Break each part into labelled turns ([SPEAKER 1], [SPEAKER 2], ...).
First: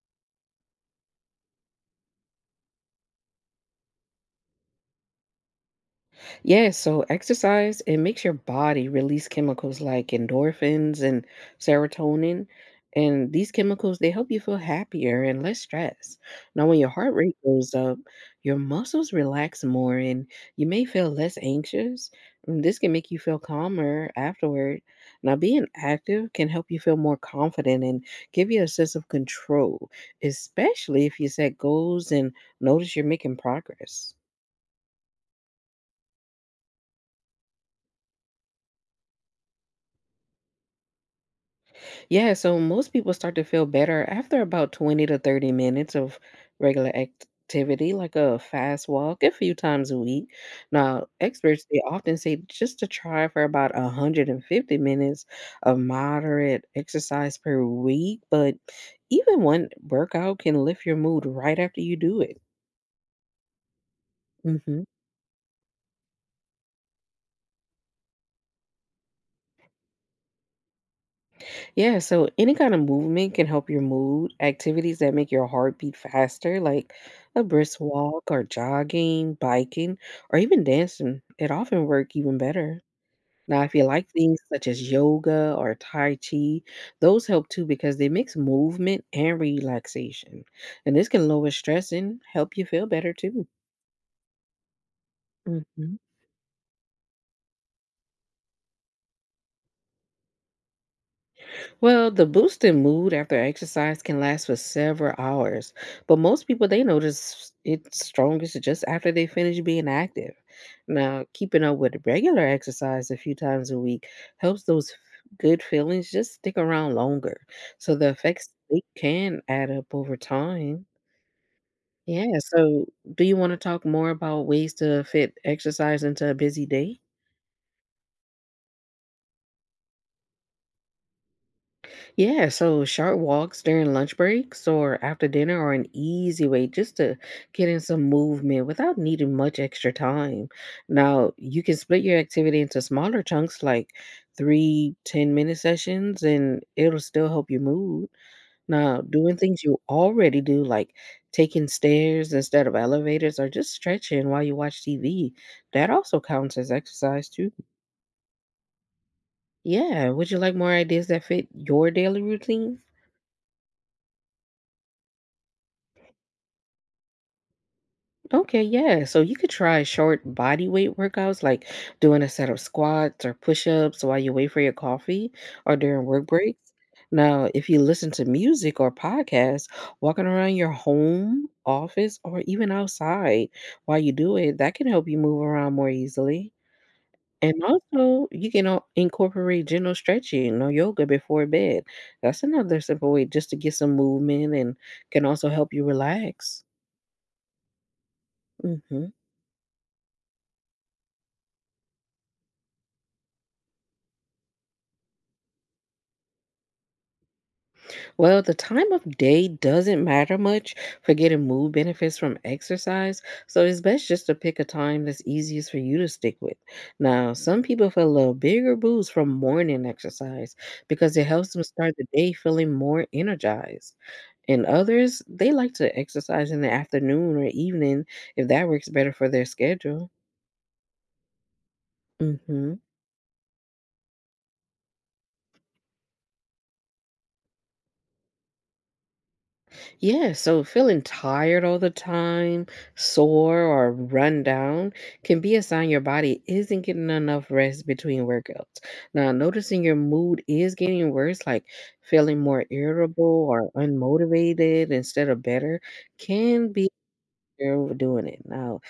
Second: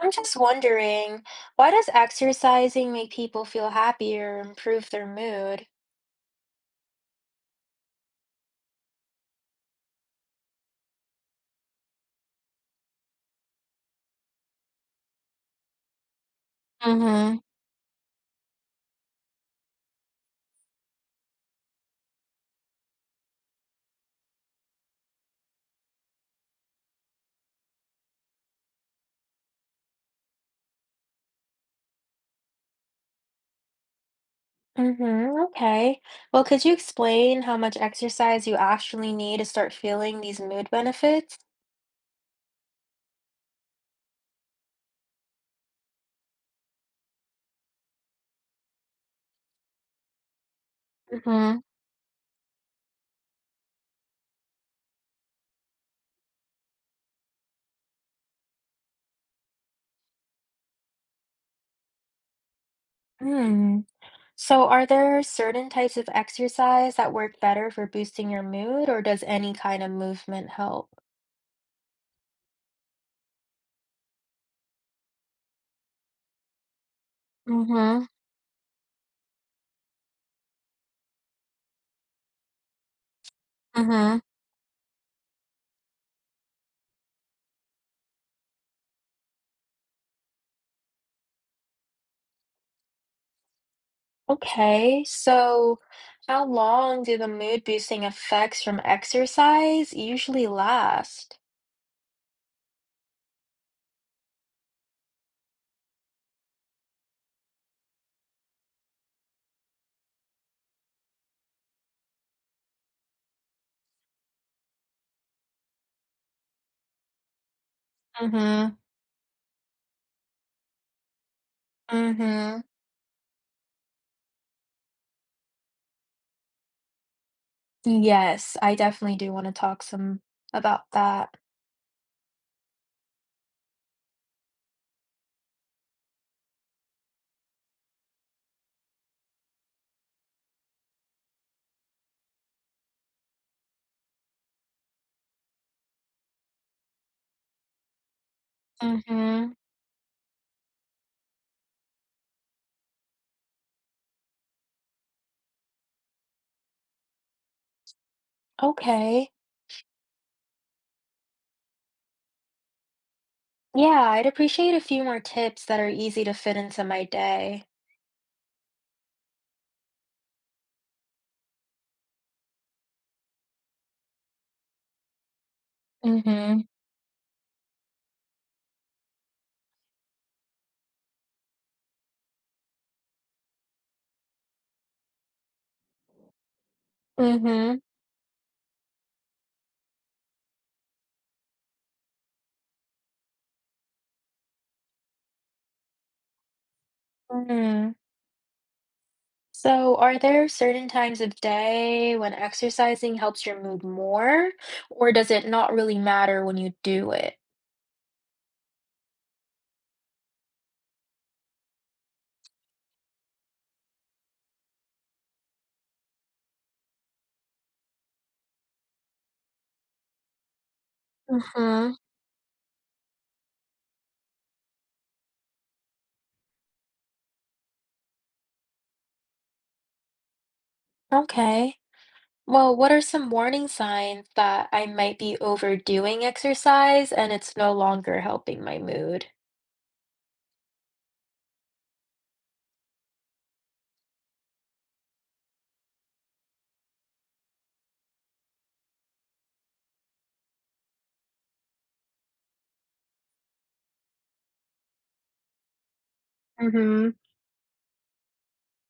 [SPEAKER 1] I'm just wondering, why does exercising make people feel happier or improve their mood?
[SPEAKER 2] Yeah, so exercise, it makes your body release chemicals like endorphins and serotonin. And these chemicals, they help you feel happier and less stressed. Now, when your heart rate goes up, your muscles relax more and you may feel less anxious. And this can make you feel calmer afterward. Now, being active can help you feel more confident and give you a sense of control, especially if you set goals and notice you're making progress.
[SPEAKER 1] Mm-hmm, okay. Well, could you explain how much exercise you actually need to start feeling these mood benefits?
[SPEAKER 2] Yeah, so most people start to feel better after about 20 to 30 minutes of regular activity, like a fast walk a few times a week. Now,
[SPEAKER 1] Mm-hmm.
[SPEAKER 2] experts they often say just to try for about 150 minutes of moderate exercise per week, but even one workout can lift your mood right after you do it.
[SPEAKER 1] Hmm. So
[SPEAKER 2] hmm
[SPEAKER 1] are there certain types of exercise that work better for boosting your mood, or does any kind of movement help?
[SPEAKER 2] Yeah, so any kind of movement can help your mood. Activities that make your heart beat faster, like a brisk
[SPEAKER 1] Mm-hmm.
[SPEAKER 2] walk or jogging, biking, or even dancing, it often work even better. Now, if you like
[SPEAKER 1] Mm-hmm.
[SPEAKER 2] things such as yoga or Tai Chi, those help too because they mix movement and relaxation. And this can lower stress and help you feel better too.
[SPEAKER 1] Okay, so
[SPEAKER 2] Mhm.
[SPEAKER 1] how long do the mood boosting effects from exercise usually last?
[SPEAKER 2] Well, the boost in mood after exercise can last for several hours, but most people they notice it's strongest just after they finish being active. Now, keeping up with regular exercise a few times a week helps those good feelings just stick around longer. So the effects
[SPEAKER 1] Mm-hmm.
[SPEAKER 2] they can add up over time. Yeah,
[SPEAKER 1] Mm-hmm.
[SPEAKER 2] so do you want to talk more about ways to fit exercise into a busy day?
[SPEAKER 1] Yes, I definitely do want to talk some about that.
[SPEAKER 2] Yeah, so short walks during lunch breaks or after dinner are an easy way just to get in some movement without needing much extra time. Now, you can split your activity into smaller chunks like three 10-minute sessions and it'll still help you move. Now, doing
[SPEAKER 1] Mm-hmm.
[SPEAKER 2] things you already do, like taking stairs instead of elevators or just stretching while you watch TV, that also counts as exercise too.
[SPEAKER 1] Okay.
[SPEAKER 2] Yeah, would you like more ideas that fit your daily routine?
[SPEAKER 1] Yeah, I'd appreciate a few more tips that are easy to fit into my day.
[SPEAKER 2] Okay, yeah. So you could try short body weight workouts like doing a set of squats or push-ups while you wait for your coffee or during work breaks.
[SPEAKER 1] Mm-hmm.
[SPEAKER 2] Now, if you listen to music or podcasts, walking around your home, office, or even outside while you do it, that can help you move around more easily. And
[SPEAKER 1] Mm-hmm.
[SPEAKER 2] also, you can incorporate gentle stretching or yoga before bed. That's another simple way just to get some movement and can also help you relax.
[SPEAKER 1] Mm-hmm.
[SPEAKER 2] hmm
[SPEAKER 1] So, are there certain times of day when exercising helps your mood more, or does it not really matter when you do it?
[SPEAKER 2] Well, the time of day doesn't matter much for getting mood benefits from exercise, so it's best just to pick a time that's easiest for you to stick with. Now, some people feel a little bigger boost from morning exercise because it helps them
[SPEAKER 1] Mm-hmm.
[SPEAKER 2] start the day feeling more energized. And others, they like to exercise in the afternoon or evening if that works better for their schedule.
[SPEAKER 1] Okay.
[SPEAKER 2] hmm
[SPEAKER 1] Well, what are some warning signs that I might be overdoing exercise and it's no longer helping my mood?
[SPEAKER 2] Yeah, so feeling tired all the time, sore, or run down can be a sign your body isn't getting enough rest between workouts. Now, noticing your mood is getting worse, like feeling more irritable or unmotivated instead of better, can be
[SPEAKER 1] hmm
[SPEAKER 2] you're overdoing it. Now,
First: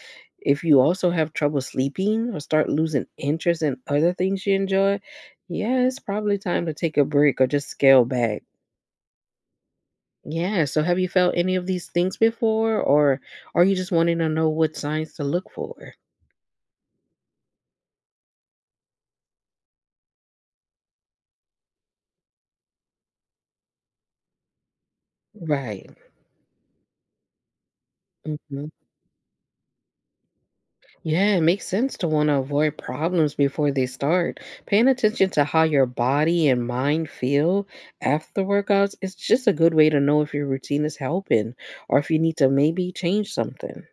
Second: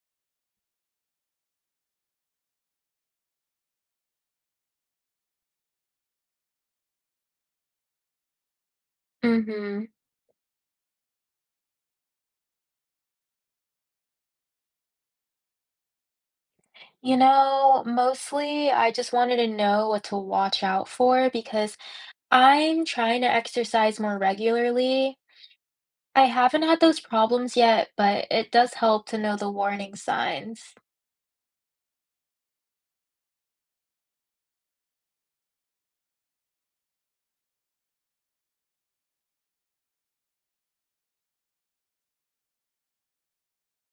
[SPEAKER 2] if you also have trouble sleeping or start losing interest in other things you enjoy, yeah, it's probably time to take a break or just scale back.
[SPEAKER 1] Mm-hmm.
[SPEAKER 2] Yeah, so have you felt any of these things before, or are you just wanting to know what signs to look for?
[SPEAKER 1] You know, mostly I just wanted to know what to watch out for because I'm trying to exercise more regularly.
[SPEAKER 2] Right.
[SPEAKER 1] I haven't had those problems yet, but it
[SPEAKER 2] Mhm.
[SPEAKER 1] does help to know the warning signs.
[SPEAKER 2] Yeah, it makes sense to want to avoid problems before they start. Paying attention to how your body and mind feel after workouts is just a good way to know if your routine is helping or if you need to maybe change something.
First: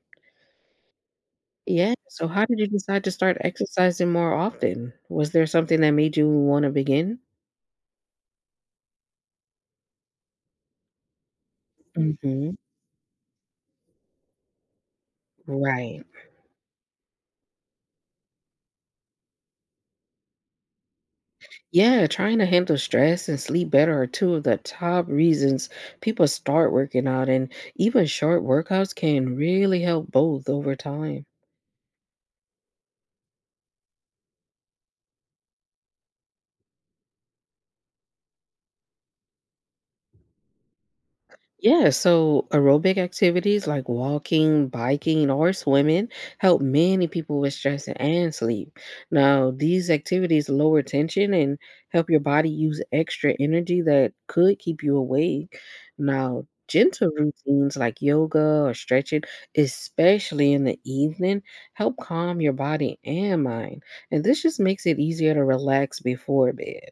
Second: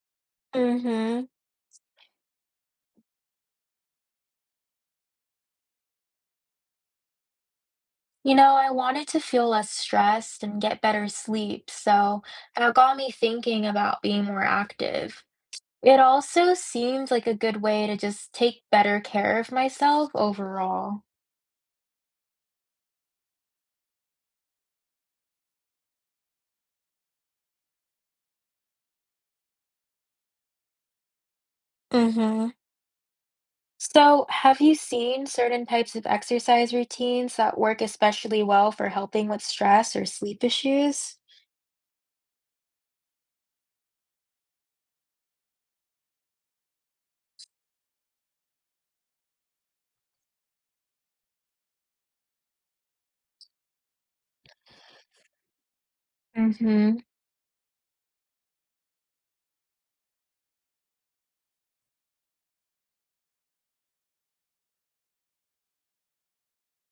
[SPEAKER 1] Mm-hmm.
[SPEAKER 2] Yeah, so how did you decide to start exercising more often? Was there something that made you want to begin?
[SPEAKER 1] You know, I wanted to feel less stressed and get better sleep, so
[SPEAKER 2] Hmm.
[SPEAKER 1] that got me thinking about being more active. It
[SPEAKER 2] Right.
[SPEAKER 1] also seemed like a good way to just take better care of myself overall.
[SPEAKER 2] Yeah, trying to handle stress and sleep better are two of the top reasons people start working out, and even short workouts can really help both over time.
[SPEAKER 1] Mm-hmm. So, have you seen certain types of exercise routines that work especially well for helping with stress or sleep issues?
[SPEAKER 2] Yeah, so aerobic activities like walking, biking, or swimming help many people with stress and sleep. Now, these activities lower tension and help your body use extra energy that could keep you awake. Now,
[SPEAKER 1] Mm-hmm.
[SPEAKER 2] gentle routines like yoga or stretching, especially in the evening, help calm your body and mind. And this just makes it easier to relax before bed.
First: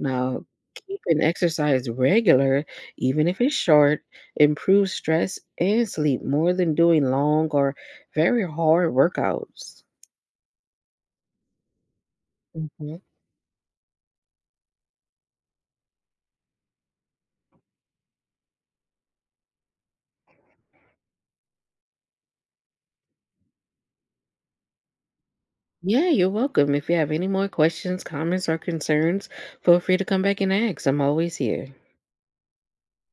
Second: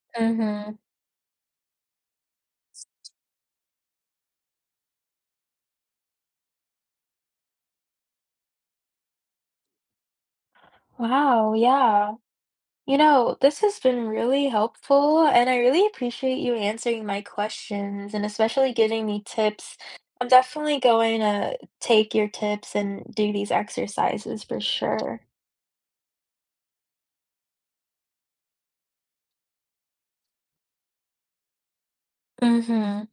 [SPEAKER 2] Now,
[SPEAKER 1] Mm-hmm.
[SPEAKER 2] keeping exercise regular even if it's short, improves stress and sleep more than doing long or very hard workouts.
[SPEAKER 1] Wow, yeah. You
[SPEAKER 2] Mhm.
[SPEAKER 1] know, this has been really helpful, and I really appreciate you answering my questions and especially giving me tips. I'm definitely going to take your tips and do these exercises for sure.
[SPEAKER 2] Yeah, you're welcome. If you have any more questions, comments, or concerns, feel free to come back and ask. I'm always here.
[SPEAKER 1] Mm-hmm.